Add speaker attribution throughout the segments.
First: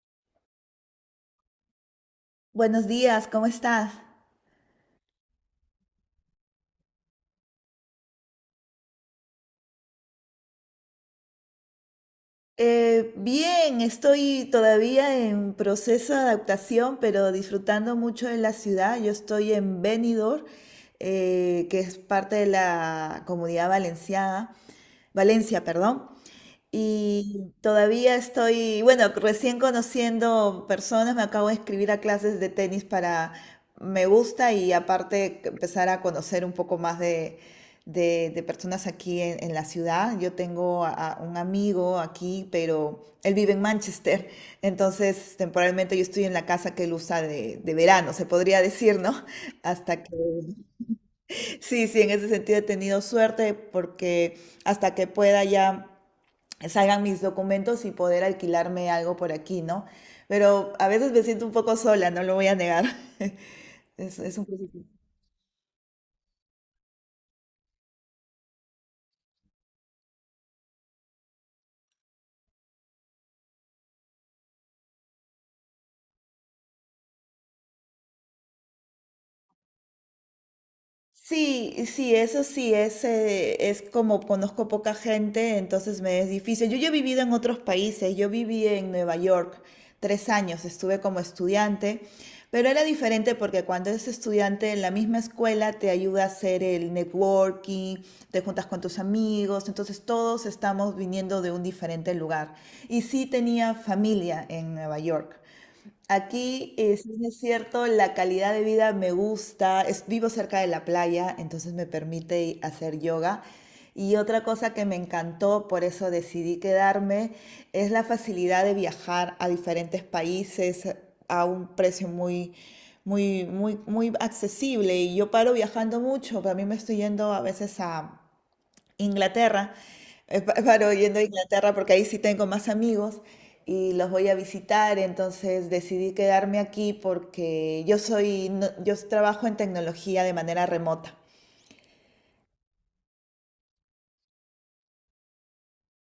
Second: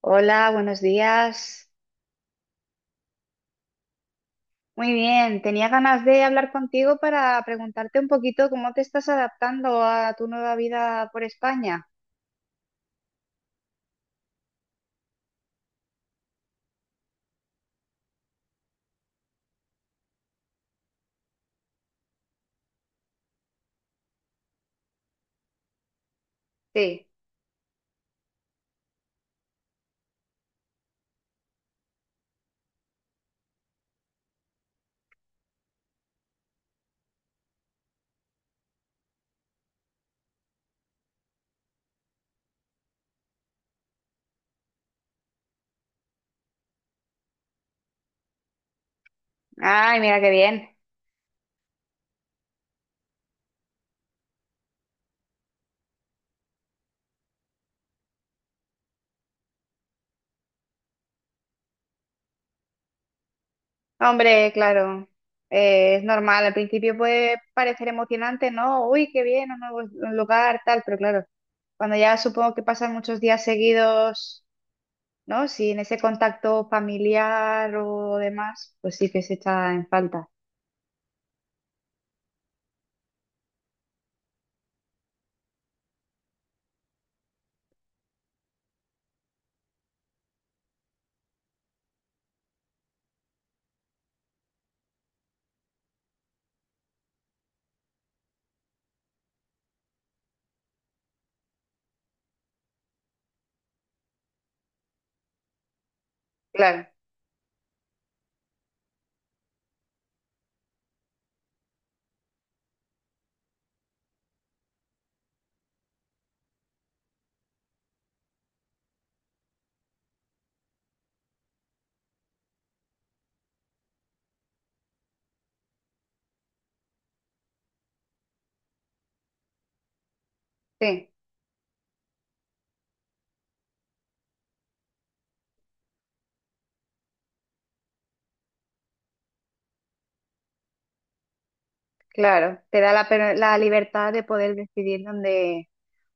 Speaker 1: Hola, buenos días.
Speaker 2: Buenos días, ¿cómo estás?
Speaker 1: Muy bien, tenía ganas de hablar contigo para preguntarte un poquito cómo te estás adaptando a tu nueva vida por España.
Speaker 2: Bien, estoy todavía en proceso de adaptación, pero disfrutando mucho de la ciudad. Yo estoy en Benidorm, que es parte de la Comunidad Valenciana, Valencia, perdón.
Speaker 1: Sí.
Speaker 2: Y todavía estoy, bueno, recién conociendo personas, me acabo de inscribir a clases de tenis para, me gusta y aparte que empezar a conocer un poco más de, de personas aquí en la ciudad. Yo tengo a un amigo aquí, pero él vive en Manchester, entonces temporalmente yo estoy en la casa que él usa de verano, se podría decir, ¿no?
Speaker 1: Ay,
Speaker 2: Hasta que,
Speaker 1: mira qué bien.
Speaker 2: sí, sí, en ese sentido he tenido suerte porque hasta que pueda ya salgan mis documentos y poder alquilarme algo por aquí, ¿no? Pero a veces me siento un poco sola, no lo voy a negar. Es un
Speaker 1: Hombre,
Speaker 2: proceso.
Speaker 1: claro, es normal. Al principio puede parecer emocionante, ¿no? Uy, qué bien, un lugar, tal, pero claro, cuando ya supongo que pasan muchos días seguidos, ¿no? Sin ese contacto familiar o demás, pues sí que se echa en falta.
Speaker 2: Sí, sí, eso sí, es como conozco poca gente, entonces me es difícil. Yo he vivido en otros países, yo viví en Nueva York 3 años, estuve como estudiante, pero era diferente porque cuando eres estudiante en la misma escuela te ayuda a hacer el networking, te juntas con tus amigos, entonces todos estamos viniendo de un diferente lugar. Y sí tenía familia en Nueva York. Aquí,
Speaker 1: Claro,
Speaker 2: si bien es cierto, la calidad de vida me gusta. Es- vivo cerca de la playa, entonces me permite hacer yoga. Y otra cosa que me encantó, por eso decidí quedarme, es la facilidad de viajar a diferentes países a un precio muy, muy, muy, muy accesible. Y yo paro viajando mucho, pero a mí me estoy yendo a veces a Inglaterra, paro
Speaker 1: sí.
Speaker 2: yendo a Inglaterra porque ahí sí tengo más amigos y los voy a visitar, entonces decidí quedarme aquí porque yo soy, no- yo trabajo en tecnología de manera remota.
Speaker 1: Claro, te da la libertad de poder decidir dónde...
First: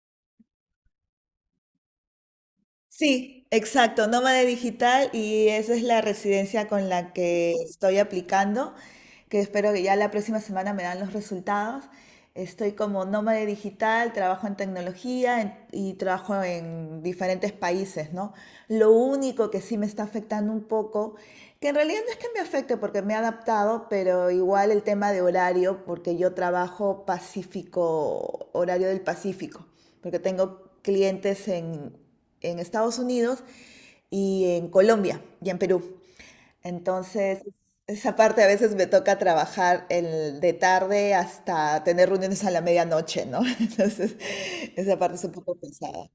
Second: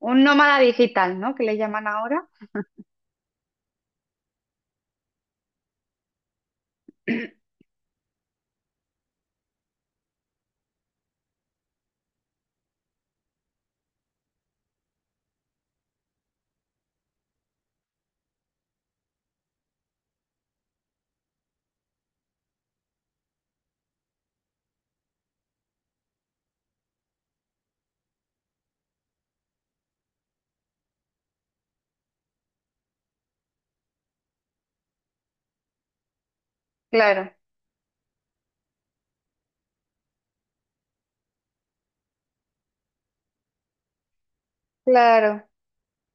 Speaker 1: Un nómada digital, ¿no? Que le llaman ahora.
Speaker 2: Sí, exacto, nómada digital y esa es la residencia con la que estoy aplicando, que espero que ya la próxima semana me dan los resultados. Estoy como nómade digital, trabajo en tecnología en- y trabajo en diferentes países, ¿no? Lo único que sí me está afectando un poco, que en realidad no es que me afecte porque me he adaptado, pero igual el tema de horario, porque yo trabajo Pacífico, horario del Pacífico, porque tengo clientes en Estados Unidos y en Colombia y en Perú.
Speaker 1: Claro,
Speaker 2: Entonces, esa parte a veces me toca trabajar el, de tarde hasta tener reuniones a la medianoche, ¿no? Entonces, esa parte es un
Speaker 1: claro,
Speaker 2: poco pesada.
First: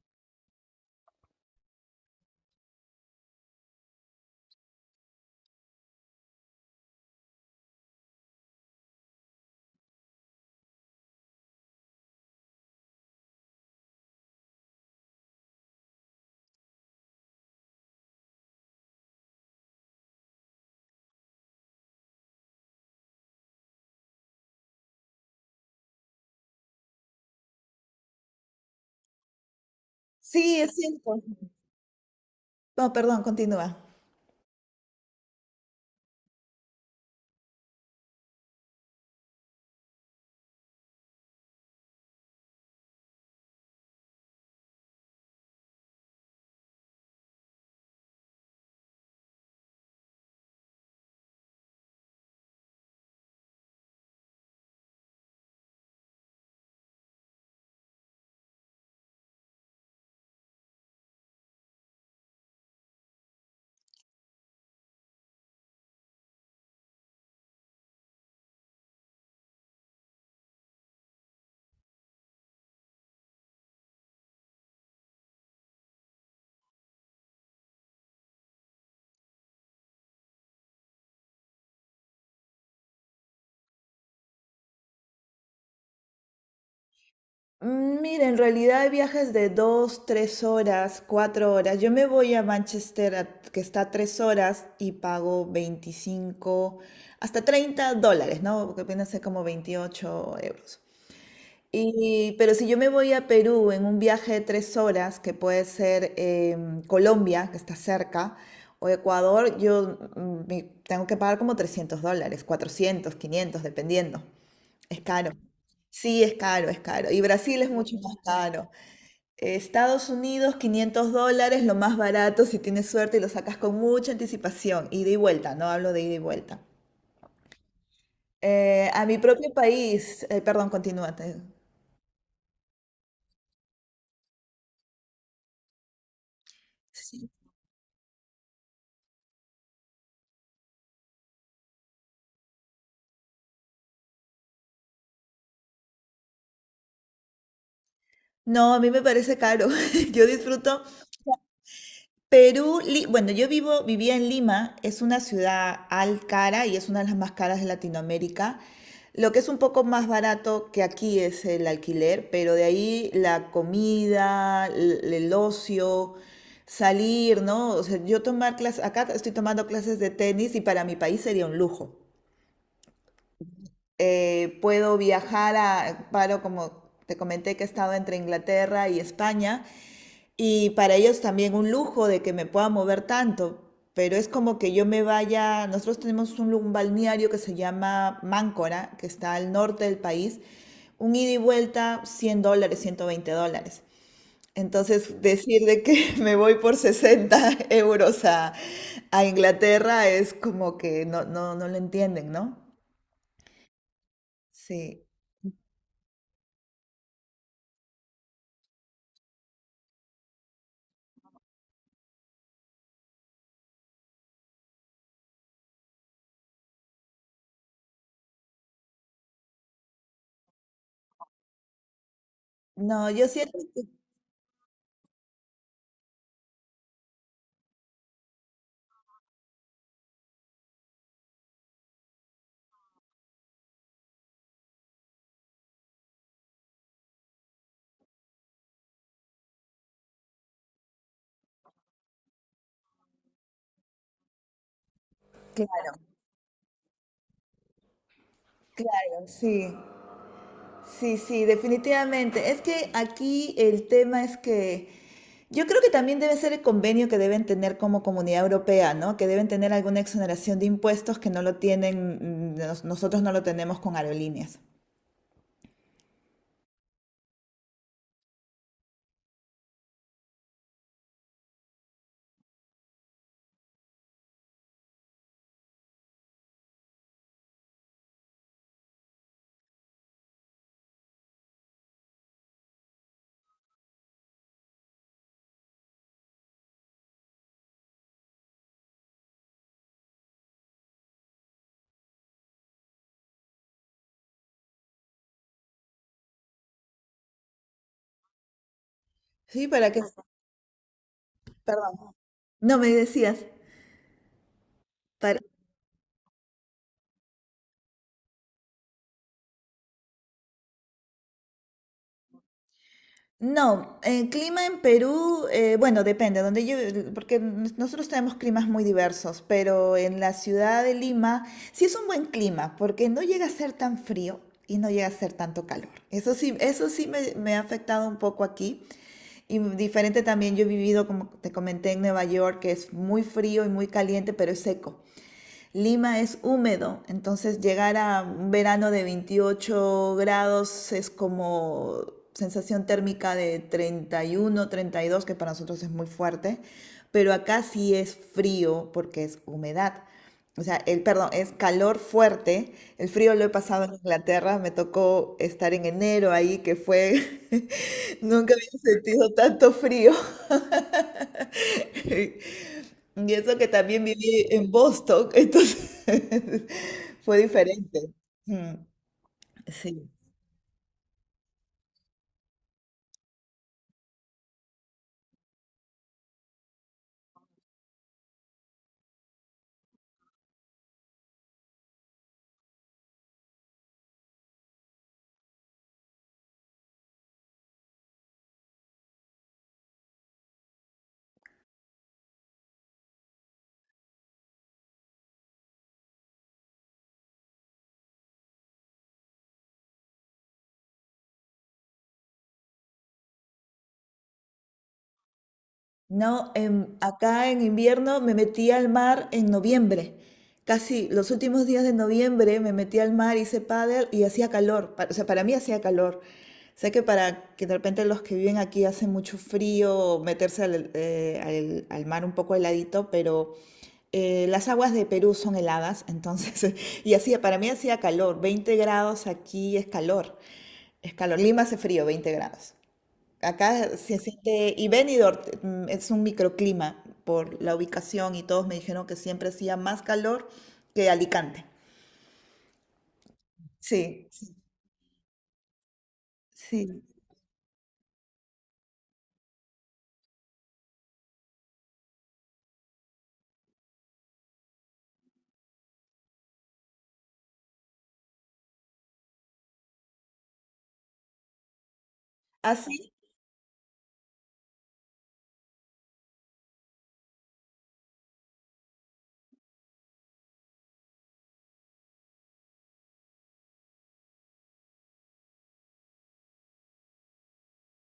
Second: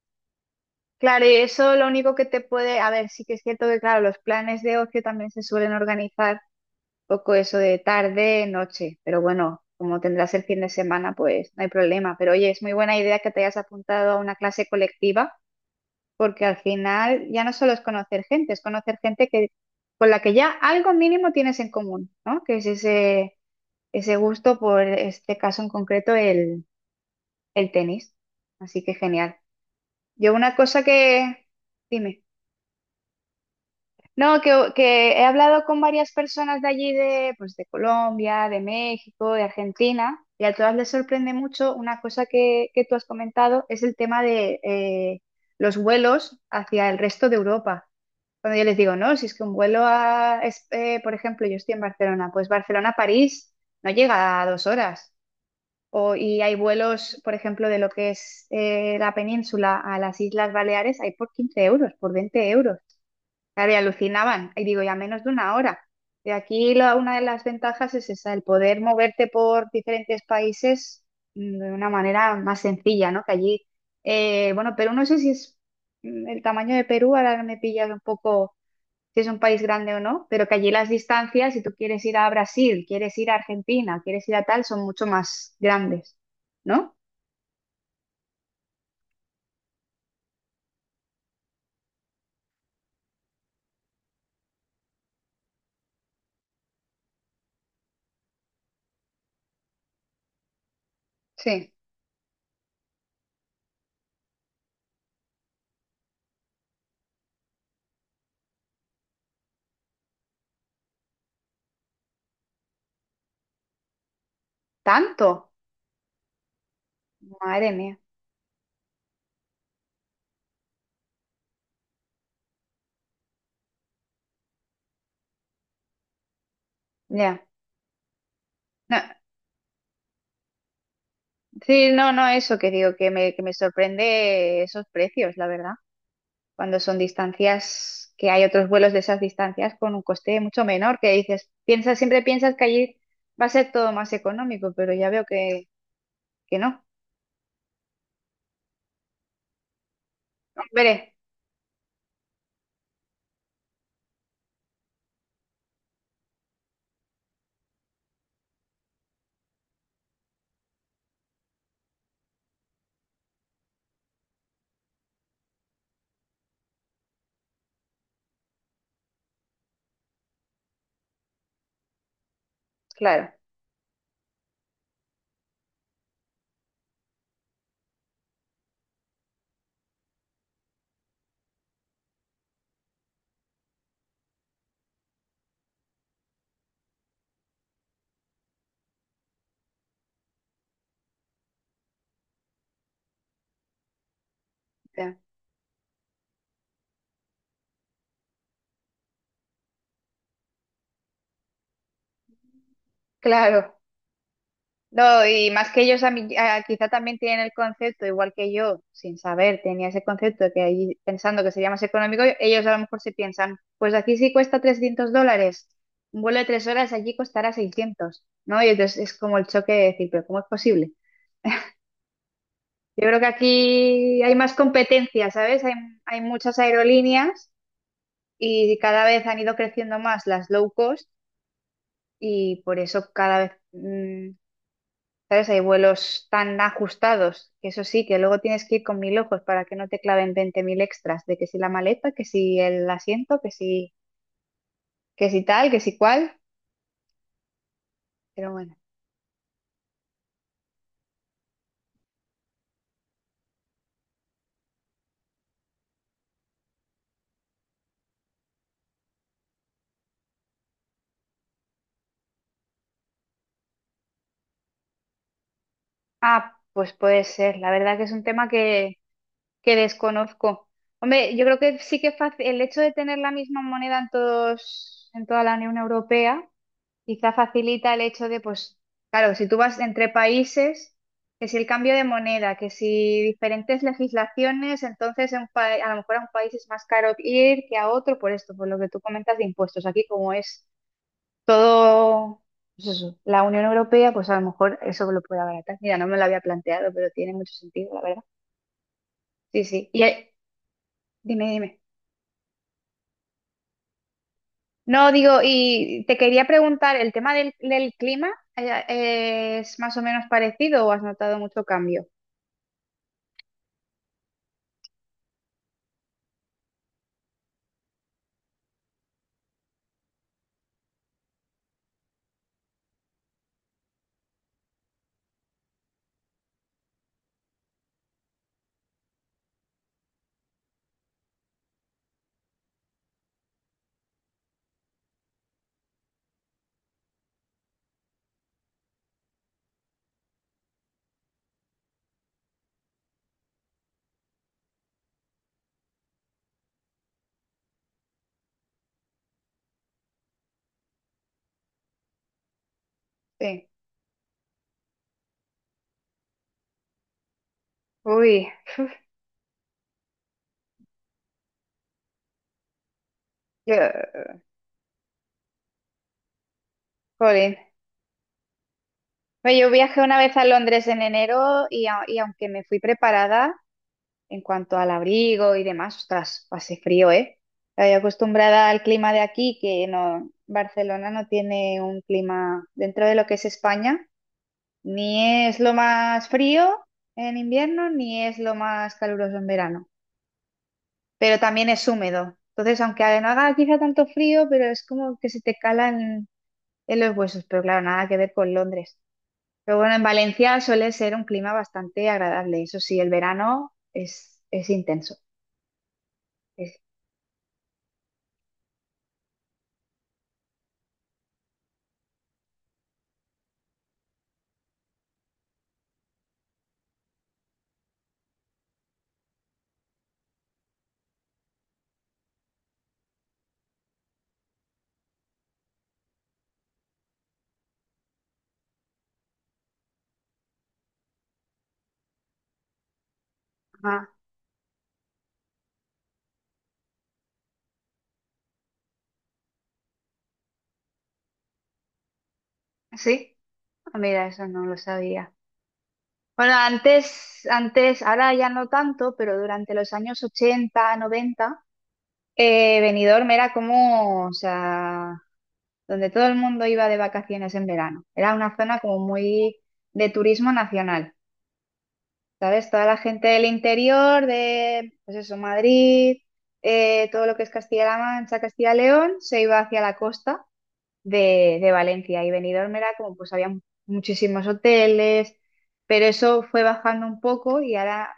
Speaker 1: claro. Y eso lo único que te puede... A ver, sí que es cierto que, claro, los planes de ocio también se suelen organizar un poco eso de tarde, noche. Pero bueno, como tendrás el fin de semana, pues no hay problema. Pero oye, es muy buena idea que te hayas apuntado a una clase colectiva porque al final ya no solo es conocer gente que, con la que ya algo mínimo tienes en común, ¿no? Que es ese, ese gusto por este caso en concreto, el tenis. Así que genial. Yo una
Speaker 2: Sí, es
Speaker 1: cosa
Speaker 2: cierto.
Speaker 1: que... Dime.
Speaker 2: No, perdón, continúa.
Speaker 1: No, que he hablado con varias personas de allí, pues, de Colombia, de México, de Argentina, y a todas les sorprende mucho una cosa que tú has comentado, es el tema de los vuelos hacia el resto de Europa. Cuando yo les digo, no, si es que un vuelo por ejemplo, yo estoy en Barcelona, pues Barcelona-París no llega a 2 horas. O, y hay vuelos, por ejemplo, de lo que es la península a las Islas Baleares, hay por 15 euros, por 20 euros. Claro, y alucinaban. Y digo, ya menos de una hora. Y aquí la- una de las ventajas es esa, el poder moverte por diferentes países de una manera más sencilla, ¿no? Que allí, bueno, Perú no sé si es el tamaño de Perú, ahora me pillas un poco si es un país grande o no, pero que allí las distancias, si tú quieres ir a Brasil, quieres ir a Argentina, quieres ir a tal, son mucho más grandes, ¿no?
Speaker 2: Mira, en realidad hay viajes de dos, 3 horas, 4 horas. Yo me voy a Manchester, a- que está a 3 horas, y pago 25 hasta 30 dólares, ¿no? Que viene a ser como 28 euros.
Speaker 1: Sí.
Speaker 2: Y, pero si yo me voy a Perú en un viaje de 3 horas, que puede ser Colombia, que está cerca, o Ecuador, yo tengo que pagar como 300 dólares, 400 500 dependiendo. Es caro.
Speaker 1: ¿Tanto?
Speaker 2: Sí, es caro, es caro. Y Brasil es
Speaker 1: Madre
Speaker 2: mucho
Speaker 1: mía.
Speaker 2: más caro. Estados Unidos, 500 dólares, lo más barato si tienes suerte y lo sacas con mucha anticipación. Ida y vuelta, no hablo de ida y vuelta.
Speaker 1: Ya. No,
Speaker 2: A mi propio país, perdón, continúa. Te-
Speaker 1: sí, no, no, eso que digo, que me sorprende esos precios, la verdad, cuando son
Speaker 2: sí.
Speaker 1: distancias, que hay otros vuelos de esas distancias con un coste mucho menor, que dices, piensas, siempre piensas que allí va a ser todo más económico, pero ya veo que no.
Speaker 2: No, a mí me parece caro. Yo disfruto
Speaker 1: Veré,
Speaker 2: Perú. Li- bueno, yo vivo, vivía en Lima, es una ciudad al cara y es una de las más caras de Latinoamérica. Lo que es un poco más barato que aquí es el alquiler, pero de ahí la comida, el ocio, salir, ¿no? O sea, yo tomar clases, acá estoy tomando clases de tenis y para mi país sería un lujo.
Speaker 1: claro,
Speaker 2: Puedo viajar a, paro como te comenté que he estado entre Inglaterra y España. Y para ellos también un lujo de que me pueda mover tanto, pero es como que yo me vaya, nosotros tenemos un, lu- un balneario que se llama Máncora, que está al norte del país, un ida y vuelta 100 dólares, 120 dólares.
Speaker 1: ya,
Speaker 2: Entonces, decir de que me voy por 60 euros a Inglaterra es como que no, no, no lo entienden, ¿no?
Speaker 1: claro.
Speaker 2: Sí.
Speaker 1: No, y más que ellos quizá también tienen el concepto, igual que yo, sin saber, tenía ese concepto que ahí pensando que sería más económico, ellos a lo mejor se piensan, pues aquí sí cuesta $300, un vuelo de 3 horas allí costará 600, ¿no? Y entonces es como el choque de decir, pero ¿cómo es posible? Yo
Speaker 2: No,
Speaker 1: creo que
Speaker 2: yo siento que,
Speaker 1: aquí hay más competencia, ¿sabes? Hay muchas aerolíneas y cada vez han ido creciendo más las low cost y por eso cada vez... mm, ¿sabes? Hay vuelos tan ajustados que eso sí, que luego tienes que ir con mil ojos para que no te claven 20.000 extras de que si la maleta, que si el asiento, que si tal, que si
Speaker 2: claro,
Speaker 1: cual. Pero bueno.
Speaker 2: claro, sí. Sí, sí, definitivamente. Es que aquí el tema es que yo creo que también debe ser el convenio que deben tener como Comunidad Europea, ¿no? Que deben tener alguna exoneración de impuestos que no lo tienen, nosotros no lo tenemos con aerolíneas.
Speaker 1: Ah, pues puede ser. La verdad que es un tema que desconozco. Hombre, yo creo que sí que es fácil el hecho de tener la misma moneda en toda la Unión Europea. Quizá facilita el hecho de, pues, claro, si tú vas entre países, que si el cambio de moneda, que si diferentes legislaciones, entonces a lo mejor a un país es más caro ir que a otro por esto, por lo que tú comentas de impuestos. Aquí como es todo, pues eso, la Unión Europea, pues a lo mejor eso lo puede abaratar. Mira, no me lo había planteado, pero tiene mucho sentido, la verdad. Sí,
Speaker 2: Sí,
Speaker 1: sí.
Speaker 2: para que,
Speaker 1: Y dime, dime.
Speaker 2: perdón. No me decías.
Speaker 1: No, digo, y te quería preguntar, ¿el tema del clima es más o menos parecido o has notado mucho cambio?
Speaker 2: No, el clima en Perú, bueno, depende, donde yo, porque n- nosotros tenemos climas muy diversos, pero en la ciudad de Lima sí es un buen clima, porque no llega a ser tan frío y no llega a ser tanto calor. Eso sí me ha afectado un poco aquí. Y diferente también, yo he vivido, como te comenté, en Nueva York, que es muy frío y muy caliente, pero es seco. Lima es húmedo, entonces llegar a un verano de 28 grados es como sensación térmica de 30 31, 32, que para nosotros es muy fuerte, pero acá sí es frío porque es humedad. O sea, el, perdón, es calor fuerte. El frío lo he
Speaker 1: Sí.
Speaker 2: pasado en Inglaterra, me tocó estar en enero ahí, que fue,
Speaker 1: Uy,
Speaker 2: nunca había sentido tanto frío. Y eso que
Speaker 1: yo,
Speaker 2: también viví en Boston, entonces fue
Speaker 1: jolín.
Speaker 2: diferente. Mm,
Speaker 1: Oye, yo viajé
Speaker 2: Sí.
Speaker 1: una vez a Londres en enero y, a- y aunque me fui preparada en cuanto al abrigo y demás, ostras, pasé frío, ¿eh? Estoy acostumbrada al clima de aquí, que no, Barcelona no tiene un clima dentro de lo que es España, ni es lo más frío en invierno, ni es lo más caluroso en verano. Pero también es húmedo. Entonces, aunque no haga quizá tanto frío, pero es como que se te calan en los huesos, pero claro, nada que ver con Londres. Pero bueno, en Valencia suele ser un clima bastante agradable. Eso sí, el verano es intenso.
Speaker 2: No,
Speaker 1: Es-
Speaker 2: acá en invierno me metí al mar en noviembre. Casi los últimos días de noviembre me metí al mar, hice pádel y hacía calor. Pa- O sea, para mí hacía calor. Sé que para que de repente los que viven aquí hace mucho frío meterse al, al mar un poco heladito, pero las aguas de Perú son heladas, entonces, y hacía, para mí hacía calor. 20 grados aquí es calor. Es calor. Lima hace frío, 20 grados. Acá
Speaker 1: Ah,
Speaker 2: se siente, y Benidorm es un microclima por la ubicación y todos me dijeron que siempre hacía más calor que Alicante.
Speaker 1: ¿sí? Ah, mira,
Speaker 2: Sí,
Speaker 1: eso
Speaker 2: sí.
Speaker 1: no lo sabía. Bueno,
Speaker 2: Sí.
Speaker 1: antes, antes, ahora ya no tanto, pero durante los años 80, 90, Benidorm era como, o sea, donde todo el mundo iba de vacaciones en verano. Era una zona como muy de turismo nacional, ¿sabes? Toda la
Speaker 2: Así,
Speaker 1: gente del interior, de, pues eso, Madrid, todo lo que es Castilla-La Mancha, Castilla-León, se iba hacia la costa de Valencia y Benidorm era como, pues había muchísimos hoteles, pero eso fue bajando un poco y ahora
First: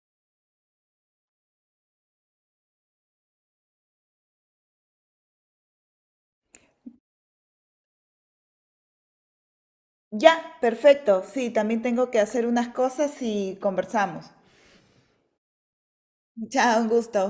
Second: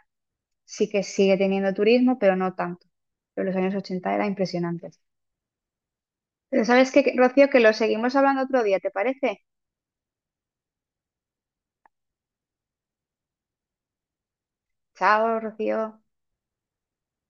Speaker 1: sí que sigue teniendo turismo, pero no tanto. Pero los años 80 era impresionante. Pero sabes qué, Rocío, que lo seguimos hablando otro día, ¿te parece?
Speaker 2: ya, perfecto. Sí, también tengo que hacer unas cosas y conversamos.
Speaker 1: Chao, Rocío.
Speaker 2: Chao, un gusto.